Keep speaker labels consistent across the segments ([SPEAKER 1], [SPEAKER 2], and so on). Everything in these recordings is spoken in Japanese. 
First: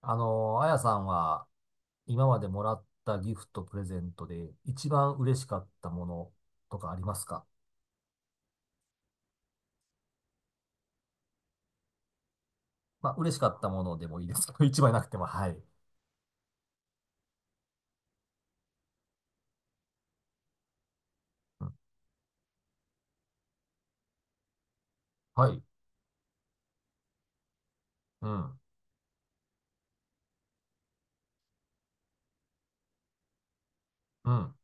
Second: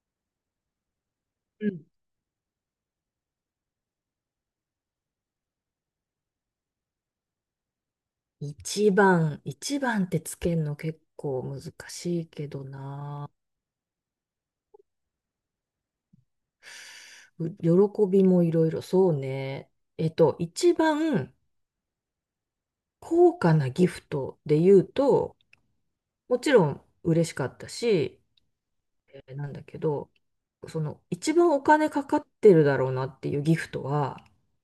[SPEAKER 1] あやさんは
[SPEAKER 2] うん。
[SPEAKER 1] 今までもらったギフト、プレゼントで一番嬉しかったものとかありますか？
[SPEAKER 2] 一番、一番ってつけるの結構難しいけど
[SPEAKER 1] まあ、
[SPEAKER 2] な。
[SPEAKER 1] 嬉しかったものでもいいですけど、一番なくても、はい。
[SPEAKER 2] 喜びもいろいろ、そうね。一番
[SPEAKER 1] うん、
[SPEAKER 2] 高価なギフトで言うと、
[SPEAKER 1] はい。
[SPEAKER 2] もちろん嬉しかったし、
[SPEAKER 1] うん。
[SPEAKER 2] なんだけど、その一番お金かかってるだろうなっていうギフトは、
[SPEAKER 1] うん。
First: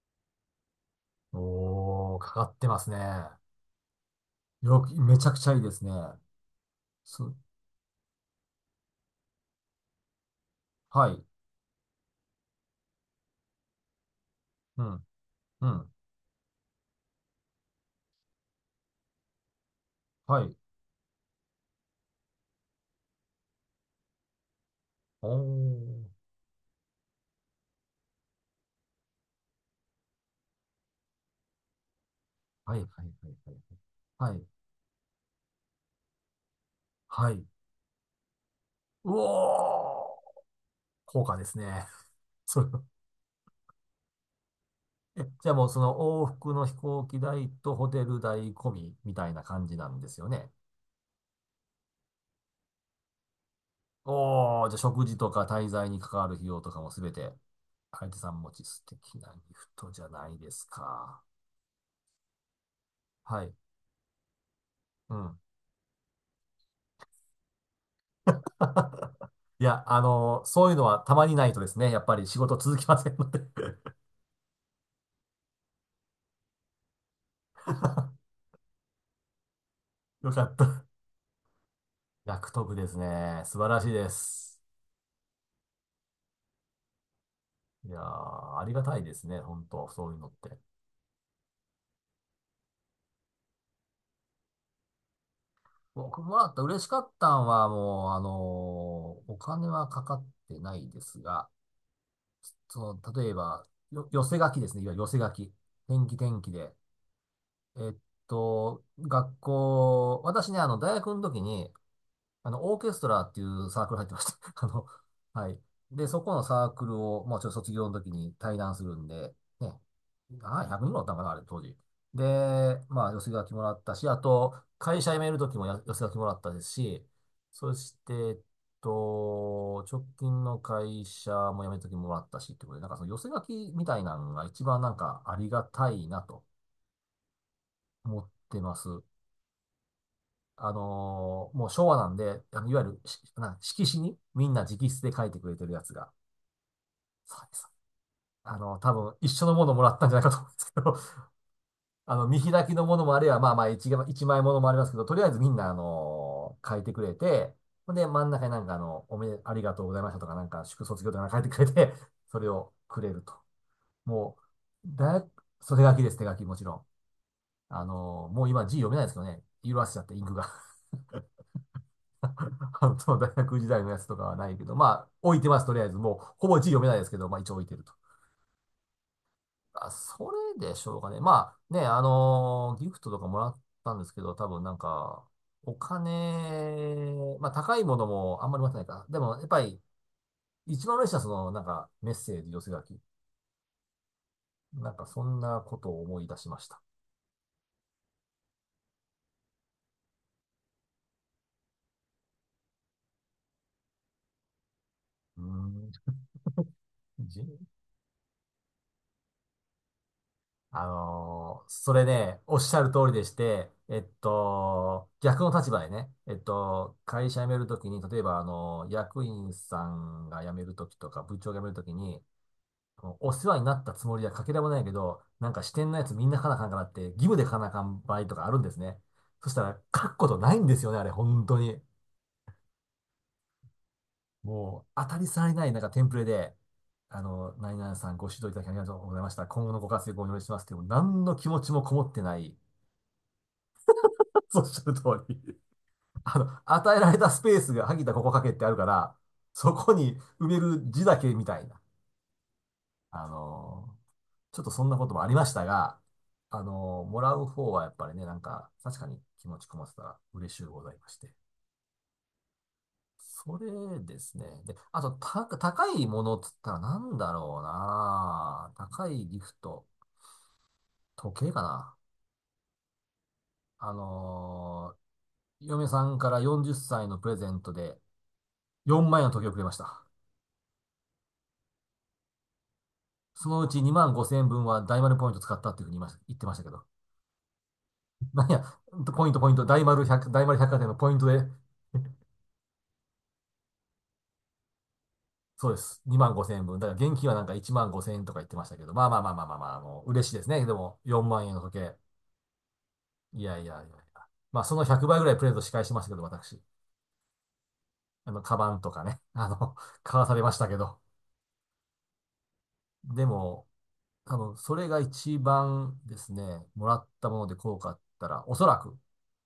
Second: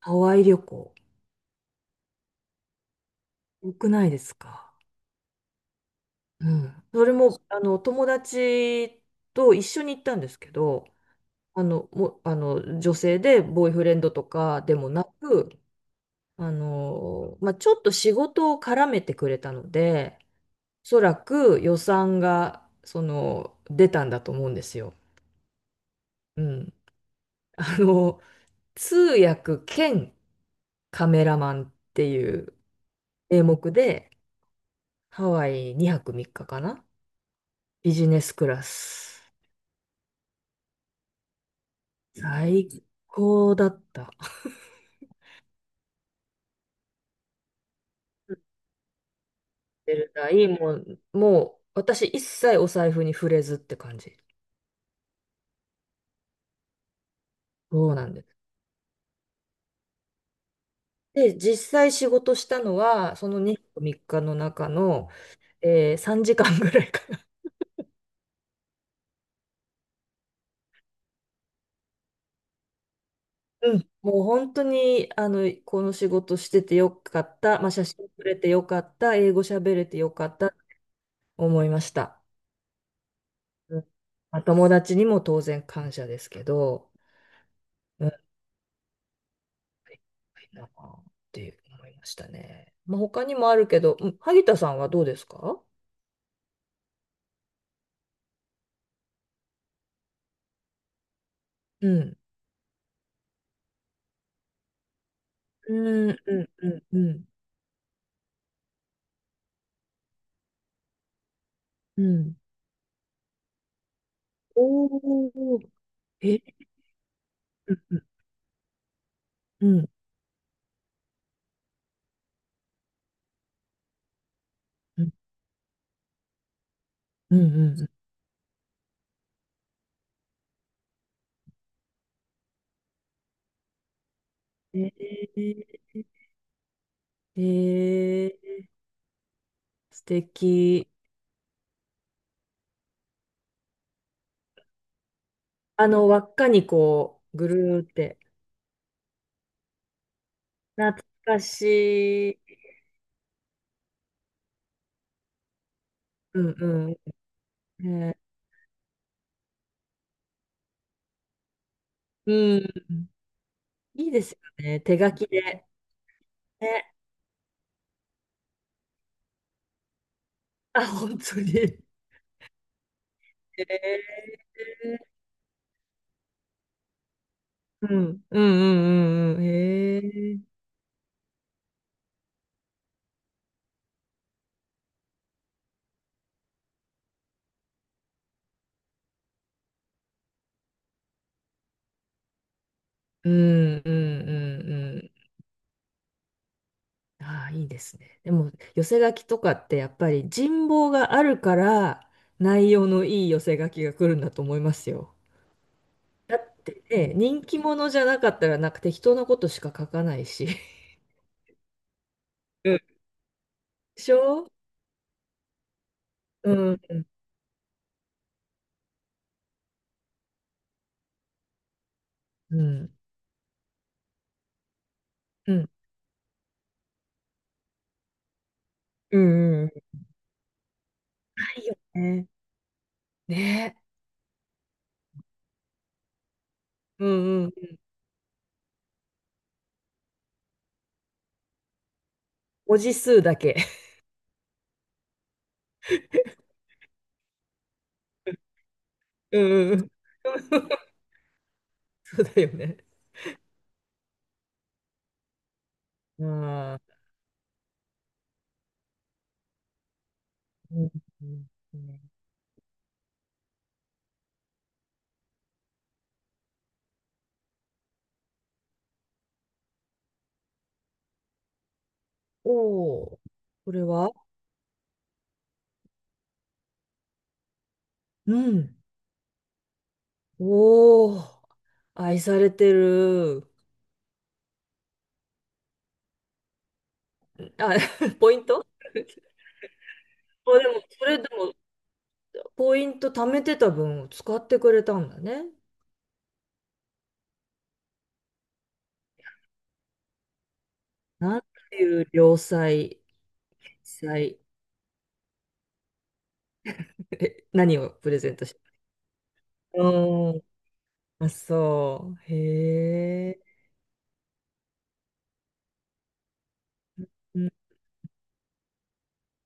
[SPEAKER 2] ハワイ旅行。
[SPEAKER 1] おー、かかってますね。
[SPEAKER 2] 多くないですか？
[SPEAKER 1] よく、めちゃくちゃいいですね。
[SPEAKER 2] うん。それ
[SPEAKER 1] す、
[SPEAKER 2] も、友達と一緒に行ったんですけど、
[SPEAKER 1] はい。
[SPEAKER 2] あの、も、あの、女性でボーイフレンドとかで
[SPEAKER 1] う
[SPEAKER 2] もな
[SPEAKER 1] ん。
[SPEAKER 2] く、
[SPEAKER 1] うん。
[SPEAKER 2] まあ、ちょっと仕事を絡めてくれたので、
[SPEAKER 1] はい。
[SPEAKER 2] おそらく予算が、出たんだと思うんですよ。
[SPEAKER 1] おー。
[SPEAKER 2] うん。あの、通訳兼カメラマンっていう
[SPEAKER 1] はい、はい、はい、
[SPEAKER 2] 名
[SPEAKER 1] はい。
[SPEAKER 2] 目で、
[SPEAKER 1] はい。
[SPEAKER 2] ハワイ2泊3日かかな。
[SPEAKER 1] はい。
[SPEAKER 2] ビジネスクラ
[SPEAKER 1] う
[SPEAKER 2] ス。
[SPEAKER 1] おー。高価ですね。それ
[SPEAKER 2] 最高だった。
[SPEAKER 1] え、じゃあもうその往復の飛行機代とホテル代込みみたいな感じな
[SPEAKER 2] 出
[SPEAKER 1] んで
[SPEAKER 2] る
[SPEAKER 1] すよ
[SPEAKER 2] 代
[SPEAKER 1] ね。
[SPEAKER 2] もう、私一切お財布に触れずって感じ。
[SPEAKER 1] おー、じゃあ食事とか滞在に関わる費用とかもすべて、
[SPEAKER 2] そうな
[SPEAKER 1] 相
[SPEAKER 2] ん
[SPEAKER 1] 手
[SPEAKER 2] で
[SPEAKER 1] さ
[SPEAKER 2] す。
[SPEAKER 1] ん持ち素敵なギフトじゃないですか。
[SPEAKER 2] で、実際仕事したのは、その
[SPEAKER 1] はい。
[SPEAKER 2] 2日3日の中の、
[SPEAKER 1] うん。
[SPEAKER 2] 3時間ぐらいかな。
[SPEAKER 1] いや、そういうのはたまにないとですね、やっぱり仕事続きませんので。
[SPEAKER 2] うん。もう本当に、この仕事しててよかった。まあ、写真撮れてよかった。英語喋れてよか
[SPEAKER 1] よ
[SPEAKER 2] っ
[SPEAKER 1] か
[SPEAKER 2] た。
[SPEAKER 1] った。
[SPEAKER 2] 思いました。
[SPEAKER 1] 役得ですね。素晴
[SPEAKER 2] う
[SPEAKER 1] ら
[SPEAKER 2] ん。
[SPEAKER 1] しいで
[SPEAKER 2] まあ、
[SPEAKER 1] す。
[SPEAKER 2] 友達にも当然感謝ですけど、
[SPEAKER 1] いやー、
[SPEAKER 2] うん、
[SPEAKER 1] ありがたいですね、本当そういうのって。
[SPEAKER 2] なあって思いましたね。まあ、他にもあるけど、うん、萩田さんはどうですか？
[SPEAKER 1] 僕もらった嬉しかったんは、もう、お金はかかってないですが、
[SPEAKER 2] うん。
[SPEAKER 1] 例えば、寄せ書きですね。いわゆる寄せ書き。
[SPEAKER 2] う
[SPEAKER 1] 天
[SPEAKER 2] ん、う
[SPEAKER 1] 気天気
[SPEAKER 2] ん、う
[SPEAKER 1] で。
[SPEAKER 2] ん、うん。
[SPEAKER 1] えっ学校、私ね、大学の時に、
[SPEAKER 2] うん。
[SPEAKER 1] オーケストラっていうサークル入ってました。あの、
[SPEAKER 2] お
[SPEAKER 1] はい。
[SPEAKER 2] ー、
[SPEAKER 1] で、そこ
[SPEAKER 2] え、
[SPEAKER 1] のサークルを、もうちょっと卒
[SPEAKER 2] うん、
[SPEAKER 1] 業
[SPEAKER 2] う
[SPEAKER 1] の
[SPEAKER 2] ん、
[SPEAKER 1] 時に対談するんで、
[SPEAKER 2] う
[SPEAKER 1] ね。
[SPEAKER 2] ん。
[SPEAKER 1] ああ、100人ぐらいおったんかな、あれ、当時。で、まあ、寄せ書きもらったし、あと、会
[SPEAKER 2] うん
[SPEAKER 1] 社辞める時も寄せ書きもらったですし、
[SPEAKER 2] う
[SPEAKER 1] そ
[SPEAKER 2] んう
[SPEAKER 1] して、直近の会社も辞める時ももらったし、ってことで、なんかその寄せ書きみたいなのが一番
[SPEAKER 2] ん。
[SPEAKER 1] なん
[SPEAKER 2] え
[SPEAKER 1] かありがたい
[SPEAKER 2] ー、
[SPEAKER 1] なと
[SPEAKER 2] え
[SPEAKER 1] 思って
[SPEAKER 2] ー、
[SPEAKER 1] ます。
[SPEAKER 2] 素敵。
[SPEAKER 1] もう昭和なんで、いわゆる色紙にみんな直筆で書いてくれてるやつが、
[SPEAKER 2] 輪っかにこ
[SPEAKER 1] そ
[SPEAKER 2] う、
[SPEAKER 1] う
[SPEAKER 2] ぐ
[SPEAKER 1] です。
[SPEAKER 2] るーって。
[SPEAKER 1] 多分一緒のものもらったんじゃないかと思うんですけ
[SPEAKER 2] 懐
[SPEAKER 1] ど、
[SPEAKER 2] か し
[SPEAKER 1] 見
[SPEAKER 2] い。
[SPEAKER 1] 開きのものもあれば、まあまあ一枚ものもありますけど、とりあえずみんな、ー
[SPEAKER 2] うん
[SPEAKER 1] 書いて
[SPEAKER 2] う
[SPEAKER 1] くれて、ほん
[SPEAKER 2] ん。
[SPEAKER 1] で、
[SPEAKER 2] えー、
[SPEAKER 1] 真ん中になんかあの、おめで、ありがとうございましたとか、なんか、祝卒業とかなんか書いてくれて、それ
[SPEAKER 2] うん。
[SPEAKER 1] をくれると。
[SPEAKER 2] いいです
[SPEAKER 1] も
[SPEAKER 2] よね。
[SPEAKER 1] う、
[SPEAKER 2] 手書
[SPEAKER 1] 大
[SPEAKER 2] き
[SPEAKER 1] 学、
[SPEAKER 2] で。
[SPEAKER 1] それ手書きです、手書き、もちろん。
[SPEAKER 2] ね。
[SPEAKER 1] もう今字読めないですけどね、色あせちゃって、インクが。
[SPEAKER 2] あ、本当に。え
[SPEAKER 1] 関東大学時代のやつとか
[SPEAKER 2] ー、
[SPEAKER 1] はないけど、まあ、置いてます、とりあえず。もう、ほぼ字読めないですけど、まあ、一応置いてる
[SPEAKER 2] う
[SPEAKER 1] と。
[SPEAKER 2] ん、うんうんうんうん。
[SPEAKER 1] あ、
[SPEAKER 2] え
[SPEAKER 1] そ
[SPEAKER 2] ー、
[SPEAKER 1] れでしょうかね。まあ、ね、ギフトとかもらったんですけど、多分なんか、お金、まあ、高いものもあんまり持ってないか。でも、やっぱり、一番嬉しいのは、その、なんか、メッセージ、寄せ書き。
[SPEAKER 2] うんうんうん
[SPEAKER 1] なん
[SPEAKER 2] う
[SPEAKER 1] か、
[SPEAKER 2] ん。
[SPEAKER 1] そんなことを思い出しました。
[SPEAKER 2] ああ、いいですね。でも、寄せ書きとかってやっぱり人望があるから、内容のいい寄せ書きが来るんだと思いますよ。
[SPEAKER 1] うーん、
[SPEAKER 2] だってね、人気
[SPEAKER 1] 人
[SPEAKER 2] 者じゃなかったらなんか適当なことしか書かないし。
[SPEAKER 1] あのーそれね、おっ
[SPEAKER 2] う
[SPEAKER 1] しゃ
[SPEAKER 2] ん。
[SPEAKER 1] る通りでして、
[SPEAKER 2] でしょ。
[SPEAKER 1] 逆の立場でね、
[SPEAKER 2] うん、うん、
[SPEAKER 1] 会社辞めるときに、例えば、役員さんが辞めるときとか、部長が辞めるときに、
[SPEAKER 2] うん、
[SPEAKER 1] お世話になったつもりはかけらもないけど、な
[SPEAKER 2] う
[SPEAKER 1] んか
[SPEAKER 2] ん、
[SPEAKER 1] 支店のやつみんな書かなあかんからって、義務で書かなあかん場合とかあるんですね。
[SPEAKER 2] う
[SPEAKER 1] そした
[SPEAKER 2] ん。うん。
[SPEAKER 1] ら、書くことないんですよね、あれ、本
[SPEAKER 2] な
[SPEAKER 1] 当
[SPEAKER 2] いよ
[SPEAKER 1] に。
[SPEAKER 2] ね。ね。
[SPEAKER 1] もう、当たり障りない、なんかテンプレで、
[SPEAKER 2] うんうん。
[SPEAKER 1] 何々さんご指導いただきありがとうございました。今後のご活躍をお祈りしますっていう、もう何の気持ちもこもってない、
[SPEAKER 2] 文字数だけ。
[SPEAKER 1] そうおっしゃる通り。与えられたスペースが、萩田ここ書けってあるから、
[SPEAKER 2] う
[SPEAKER 1] そ
[SPEAKER 2] んうん。
[SPEAKER 1] こに埋める 字だけみたいな。
[SPEAKER 2] そうだよね。
[SPEAKER 1] あのーちょっとそんなこともありましたが、
[SPEAKER 2] ああ。
[SPEAKER 1] もらう方はやっぱりね、なんか、確かに気持ちこもってたら嬉しゅう
[SPEAKER 2] う
[SPEAKER 1] ご
[SPEAKER 2] ん
[SPEAKER 1] ざいまし
[SPEAKER 2] う
[SPEAKER 1] て。
[SPEAKER 2] んうん。
[SPEAKER 1] それですね。で、あと、高いものっつったらなんだろうな。高いギフト。時計かな。
[SPEAKER 2] おおー。これ
[SPEAKER 1] あ
[SPEAKER 2] は。
[SPEAKER 1] のー嫁さんから40歳のプレゼントで
[SPEAKER 2] うん。
[SPEAKER 1] 4万円の時計をくれました。
[SPEAKER 2] おお。愛されてる。
[SPEAKER 1] そのうち2万5千円分は大丸ポイント使ったっていうふうに言ってましたけど。
[SPEAKER 2] あ、ポイン
[SPEAKER 1] なんや、
[SPEAKER 2] ト
[SPEAKER 1] ポイント、ポイント、大丸
[SPEAKER 2] あ、で
[SPEAKER 1] 百貨
[SPEAKER 2] も、
[SPEAKER 1] 店の
[SPEAKER 2] そ
[SPEAKER 1] ポイン
[SPEAKER 2] れ
[SPEAKER 1] ト
[SPEAKER 2] で
[SPEAKER 1] で、
[SPEAKER 2] も、ポイント貯めてた分を使ってくれたんだね。
[SPEAKER 1] そうです。2万5千円分。だから現金はなんか1万5千円とか言ってましたけど、まあまあまあまあまあまあ、もう嬉しいですね。でも、4
[SPEAKER 2] なん
[SPEAKER 1] 万円の時
[SPEAKER 2] て
[SPEAKER 1] 計。
[SPEAKER 2] いう良妻、
[SPEAKER 1] いやいやいやいや。
[SPEAKER 2] 妻、
[SPEAKER 1] まあ、その100倍ぐらいプレゼント仕返しましたけど、私。
[SPEAKER 2] え、何をプレゼントし
[SPEAKER 1] カバンとかね、
[SPEAKER 2] た？
[SPEAKER 1] 買わ
[SPEAKER 2] う
[SPEAKER 1] され
[SPEAKER 2] ん。
[SPEAKER 1] ましたけど。
[SPEAKER 2] あ、そう。
[SPEAKER 1] で
[SPEAKER 2] へえ。
[SPEAKER 1] も、多分、それが一番ですね、もらった
[SPEAKER 2] う
[SPEAKER 1] もの
[SPEAKER 2] ん
[SPEAKER 1] で効果あったら、おそらく、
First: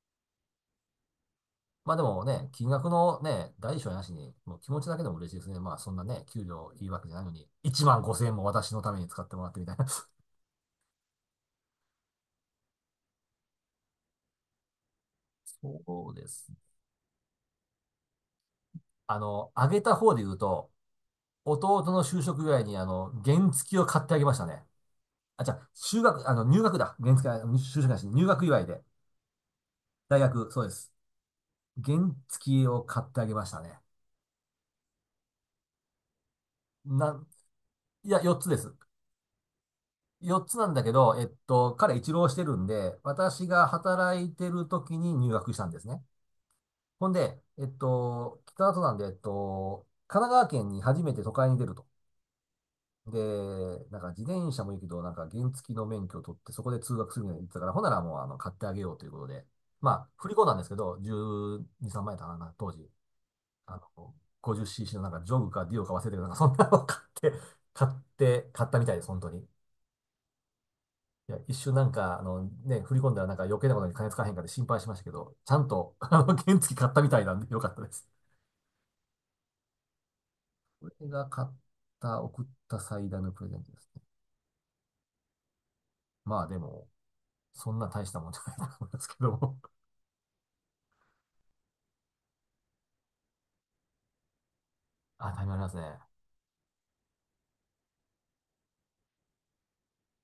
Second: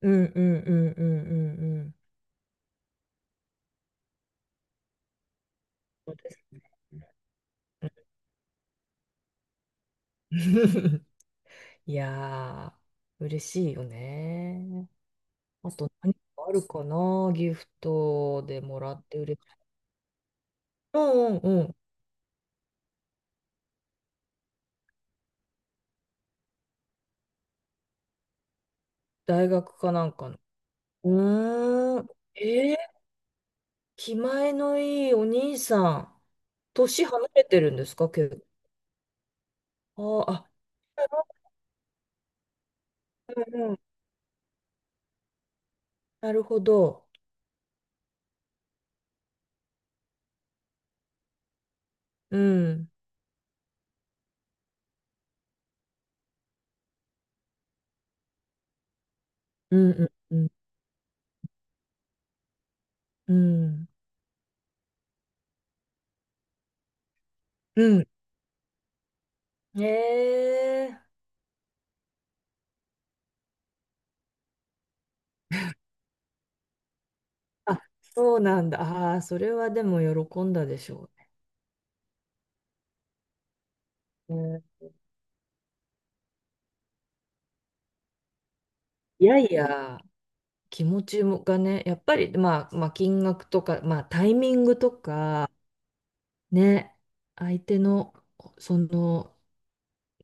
[SPEAKER 2] うんうんうんうんうんう
[SPEAKER 1] ま
[SPEAKER 2] ん。
[SPEAKER 1] あでもね、金額のね、大小なしに、もう気持ちだけでも嬉しいですね。まあそんな
[SPEAKER 2] そう
[SPEAKER 1] ね、
[SPEAKER 2] です
[SPEAKER 1] 給
[SPEAKER 2] ね。
[SPEAKER 1] 料いいわけじゃないのに、1万5千円も私のために使ってもらってみたいな。
[SPEAKER 2] いやー、嬉しいよね。あと
[SPEAKER 1] そ
[SPEAKER 2] 何
[SPEAKER 1] う
[SPEAKER 2] か
[SPEAKER 1] です
[SPEAKER 2] あ
[SPEAKER 1] ね。
[SPEAKER 2] るかな、ギフトでもらって嬉しい。
[SPEAKER 1] あげた方で言うと、
[SPEAKER 2] うんうん。
[SPEAKER 1] 弟の就職祝いに原付きを買ってあげましたね。あ、じゃあ、就学、あの、入学だ。原付き、就職なし、入学祝いで。
[SPEAKER 2] 大学かなん
[SPEAKER 1] 大
[SPEAKER 2] かの？
[SPEAKER 1] 学、そうです。原
[SPEAKER 2] うーん。
[SPEAKER 1] 付き
[SPEAKER 2] え
[SPEAKER 1] を
[SPEAKER 2] ー、
[SPEAKER 1] 買ってあげましたね。
[SPEAKER 2] 気前のいいお兄さん。年
[SPEAKER 1] なん、
[SPEAKER 2] 離れてるんですか、
[SPEAKER 1] いや、4
[SPEAKER 2] 結
[SPEAKER 1] つです。
[SPEAKER 2] 構？あー
[SPEAKER 1] 4
[SPEAKER 2] あ。
[SPEAKER 1] つなんだけど、彼一浪してるんで、私
[SPEAKER 2] うん
[SPEAKER 1] が
[SPEAKER 2] うん、
[SPEAKER 1] 働いてる時に入学したんですね。
[SPEAKER 2] なるほど。
[SPEAKER 1] ほんで、北里なんで、神奈川県に初めて都会に出ると。
[SPEAKER 2] うん、
[SPEAKER 1] で、なんか自転車もいいけど、なんか原付の免許を取ってそこで通学するみたいに言ってたから、ほんならもう買ってあげようということで。
[SPEAKER 2] うん、
[SPEAKER 1] まあ、
[SPEAKER 2] う
[SPEAKER 1] 振り
[SPEAKER 2] んう
[SPEAKER 1] 込ん
[SPEAKER 2] ん、
[SPEAKER 1] だんですけど、12、3万円だったかな、当時。
[SPEAKER 2] う
[SPEAKER 1] あ
[SPEAKER 2] ん、
[SPEAKER 1] の、50cc のなんかジョグかディオか忘れてるけど、なんかそんなの買っ
[SPEAKER 2] う
[SPEAKER 1] 買ったみたいです、本当に。
[SPEAKER 2] ん。えー、
[SPEAKER 1] いや、一瞬なんか、振り込んだらなんか余計なことに金使わへんかで心配しましたけど、ちゃんと、原付買ったみたいなんでよかっ
[SPEAKER 2] あ、
[SPEAKER 1] たです。
[SPEAKER 2] そうなんだ。ああ、それはでも喜んだでし
[SPEAKER 1] れ
[SPEAKER 2] ょ
[SPEAKER 1] が買った、送った最大のプレゼントですね。
[SPEAKER 2] うね。
[SPEAKER 1] まあでも、そんな大したもんじゃないと思いますけ
[SPEAKER 2] い
[SPEAKER 1] ど
[SPEAKER 2] やい
[SPEAKER 1] も。
[SPEAKER 2] や、気持ちもがね、やっぱり、まあ、まあ、金額とか、まあ、タイミングと
[SPEAKER 1] あ、タイ
[SPEAKER 2] か、
[SPEAKER 1] ムありますね。
[SPEAKER 2] ね、相手の、その、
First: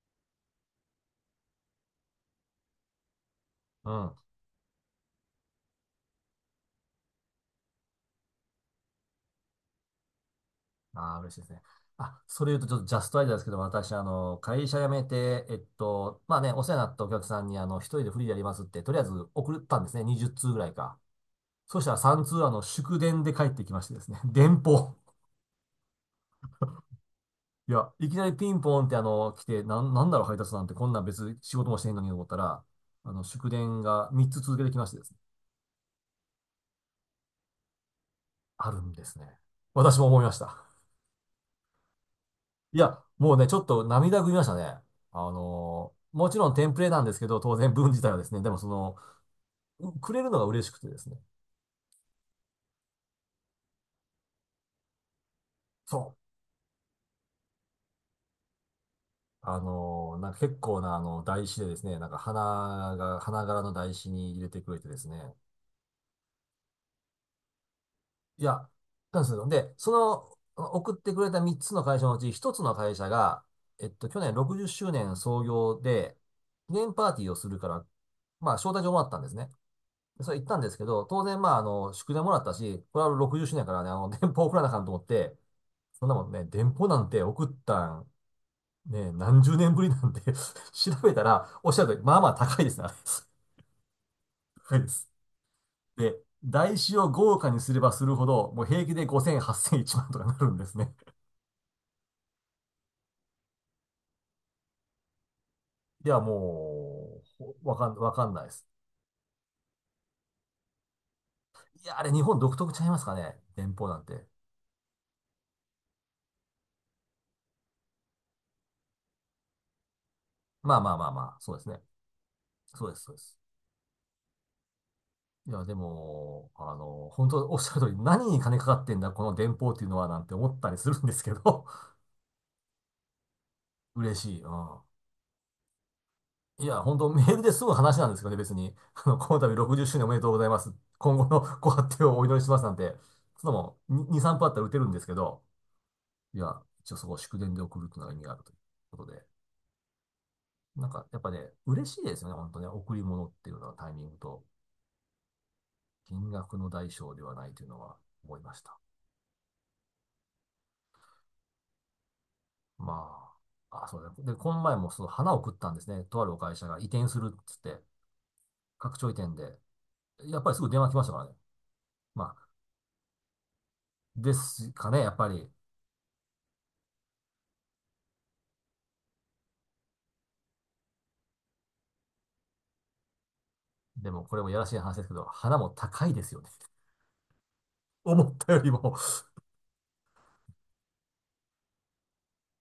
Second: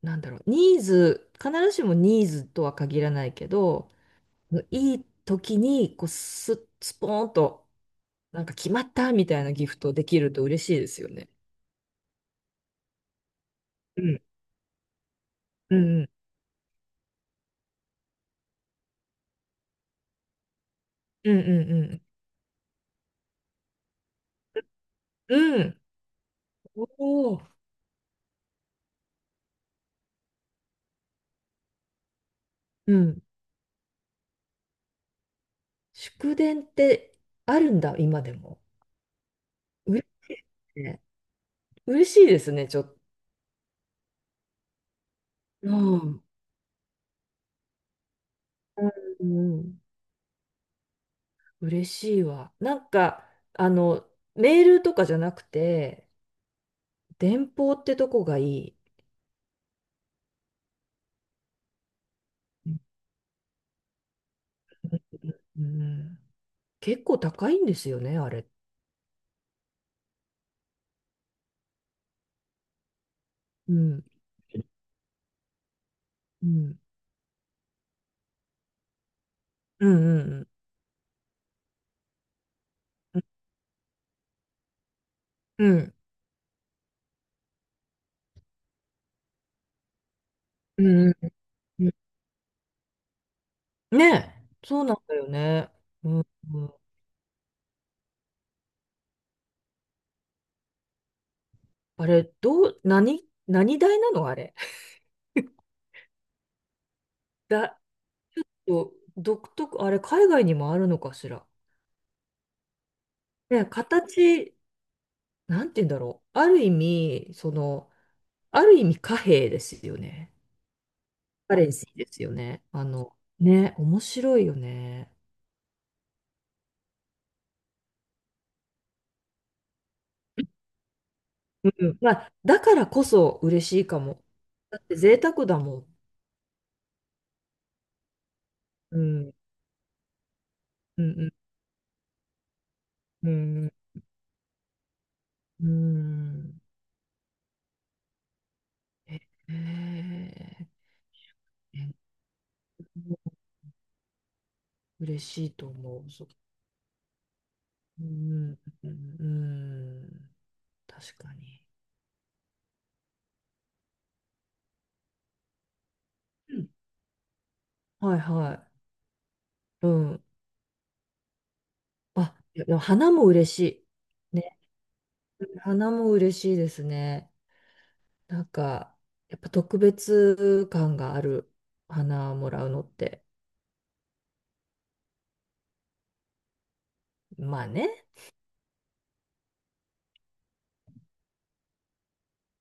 [SPEAKER 2] なんだろう、ニーズ、必ずしもニーズとは限らないけど、
[SPEAKER 1] うん。
[SPEAKER 2] いい時に、こう、スポーンと、なんか決まったみたいなギフトできると嬉しいですよ
[SPEAKER 1] ああ、嬉
[SPEAKER 2] ね。
[SPEAKER 1] しいですね。あ、それ言うとちょっとジャストアイデアですけど、私、
[SPEAKER 2] うん。
[SPEAKER 1] 会社辞めて、
[SPEAKER 2] うん。
[SPEAKER 1] まあね、お世話になったお客さんに、一人でフリーでやりますって、とりあえず送ったんですね。20通ぐらいか。
[SPEAKER 2] うんう
[SPEAKER 1] そしたら
[SPEAKER 2] ん
[SPEAKER 1] 3通、祝電で帰ってきましてですね。電報。
[SPEAKER 2] うん。うん。おお。
[SPEAKER 1] いや、いきなりピンポンって、来て、なんだろう、配達なんて、こんなん別に仕事もしてへんのにと思ったら、
[SPEAKER 2] うん。
[SPEAKER 1] 祝電が3つ続けてきましてですね、
[SPEAKER 2] 祝電ってあるんだ、今でも。
[SPEAKER 1] あるんですね。私
[SPEAKER 2] 嬉
[SPEAKER 1] も思いま
[SPEAKER 2] しい
[SPEAKER 1] し
[SPEAKER 2] で
[SPEAKER 1] た。
[SPEAKER 2] すね。嬉しいですね、ち
[SPEAKER 1] い
[SPEAKER 2] ょっと。
[SPEAKER 1] や、もうね、ちょっと涙ぐみましたね。
[SPEAKER 2] うん。うん
[SPEAKER 1] もちろんテンプレなんですけど、当然文自体はですね、でもその、
[SPEAKER 2] うん。
[SPEAKER 1] くれるのが嬉しくてですね。
[SPEAKER 2] 嬉しいわ。なんか、あの、メールとかじゃなく
[SPEAKER 1] そ
[SPEAKER 2] て、
[SPEAKER 1] う。
[SPEAKER 2] 電報ってとこがいい。
[SPEAKER 1] なんか結構な台紙でですね、なんか花柄の台紙に入れてくれてですね。
[SPEAKER 2] うん、結構高いんですよね、あ
[SPEAKER 1] い
[SPEAKER 2] れ。
[SPEAKER 1] や、なんですよ。で、その、送ってくれた3つの会社のうち1つの会社が、
[SPEAKER 2] うん、
[SPEAKER 1] 去年60周年創業で、
[SPEAKER 2] う
[SPEAKER 1] 記
[SPEAKER 2] ん、
[SPEAKER 1] 念パーティーをするから、まあ、招待状もらったんですね。
[SPEAKER 2] うん、う
[SPEAKER 1] それ行っ
[SPEAKER 2] ん、
[SPEAKER 1] たんですけど、当然、まあ、宿題もらったし、これは60周年やからね、電報送らなあかんと思って、
[SPEAKER 2] うん、
[SPEAKER 1] そんなもんね、電報なんて送ったん、ね、何十年ぶりなんで、
[SPEAKER 2] う
[SPEAKER 1] 調べ
[SPEAKER 2] ん、
[SPEAKER 1] たら、おっしゃ
[SPEAKER 2] う
[SPEAKER 1] る
[SPEAKER 2] ん。
[SPEAKER 1] とり、まあまあ高いですね、あれ。
[SPEAKER 2] ねえ、
[SPEAKER 1] 高い
[SPEAKER 2] そう
[SPEAKER 1] で
[SPEAKER 2] なん
[SPEAKER 1] す。
[SPEAKER 2] だよね。う
[SPEAKER 1] で、
[SPEAKER 2] ん、うん。
[SPEAKER 1] 台紙を豪華にすればするほど、もう平気で5000、8000、1万とかなるんですね。
[SPEAKER 2] あれ、どう、何、何代なのあれ？
[SPEAKER 1] いや、もう、
[SPEAKER 2] だ、
[SPEAKER 1] わかんないです。
[SPEAKER 2] お独特、あれ、海外にもあるのかしら？
[SPEAKER 1] いや、あれ日本独特ちゃいますかね、
[SPEAKER 2] ね、
[SPEAKER 1] 電報なんて。
[SPEAKER 2] 形、なんて言うんだろう。ある意味貨幣ですよね。
[SPEAKER 1] まあまあまあまあ、そ
[SPEAKER 2] カ
[SPEAKER 1] うで
[SPEAKER 2] レ
[SPEAKER 1] す
[SPEAKER 2] ン
[SPEAKER 1] ね。
[SPEAKER 2] シーですよね。
[SPEAKER 1] そうです、そうです。
[SPEAKER 2] ね、面白いよね。
[SPEAKER 1] いや、でも、本当おっしゃる通り、何に金かかってんだ、この電報っていうのは、なんて思ったりするんですけど、
[SPEAKER 2] うん、まあ、だからこそ嬉しい か
[SPEAKER 1] 嬉
[SPEAKER 2] も。
[SPEAKER 1] しい。うん。
[SPEAKER 2] だって贅沢だもん。
[SPEAKER 1] いや、本当メールですぐ話なんですけどね、別に。
[SPEAKER 2] う
[SPEAKER 1] こ
[SPEAKER 2] ん、
[SPEAKER 1] の度60周年おめでとうございます。
[SPEAKER 2] う
[SPEAKER 1] 今後
[SPEAKER 2] ん、
[SPEAKER 1] の ご発展をお祈りしますなんて、
[SPEAKER 2] う
[SPEAKER 1] そんな
[SPEAKER 2] ん、
[SPEAKER 1] もん、2、3分あったら打てるんですけど、
[SPEAKER 2] うん。う
[SPEAKER 1] いや、
[SPEAKER 2] ん。
[SPEAKER 1] 一応そこを祝電で送るっていうのが意味があるということで。
[SPEAKER 2] へ
[SPEAKER 1] なんか、やっぱね、嬉
[SPEAKER 2] え。
[SPEAKER 1] しいですよね、本当ね。贈り物っていうのはタイミングと、
[SPEAKER 2] 嬉しいと思う。そう。
[SPEAKER 1] 金額の代償ではないというのは
[SPEAKER 2] う
[SPEAKER 1] 思いま
[SPEAKER 2] ん、
[SPEAKER 1] した。
[SPEAKER 2] うん、うん。確かに。
[SPEAKER 1] まあ、あ、そうだね。で、この前もその花を食ったんですね。とあるお
[SPEAKER 2] う
[SPEAKER 1] 会社
[SPEAKER 2] ん。
[SPEAKER 1] が移転するっつって、
[SPEAKER 2] はいは
[SPEAKER 1] 拡張移転で。
[SPEAKER 2] い。うん。
[SPEAKER 1] やっぱりすぐ電話来ましたからね。ま
[SPEAKER 2] あ、
[SPEAKER 1] あ、
[SPEAKER 2] いやでも花も嬉し
[SPEAKER 1] で
[SPEAKER 2] い。ね。
[SPEAKER 1] すかね、やっぱり。
[SPEAKER 2] 花も嬉しいですね。なんか、やっぱ特別感がある花もらうのって。
[SPEAKER 1] でもこれもやらしい話ですけど、花も高いですよね。
[SPEAKER 2] まあね。
[SPEAKER 1] 思ったよりも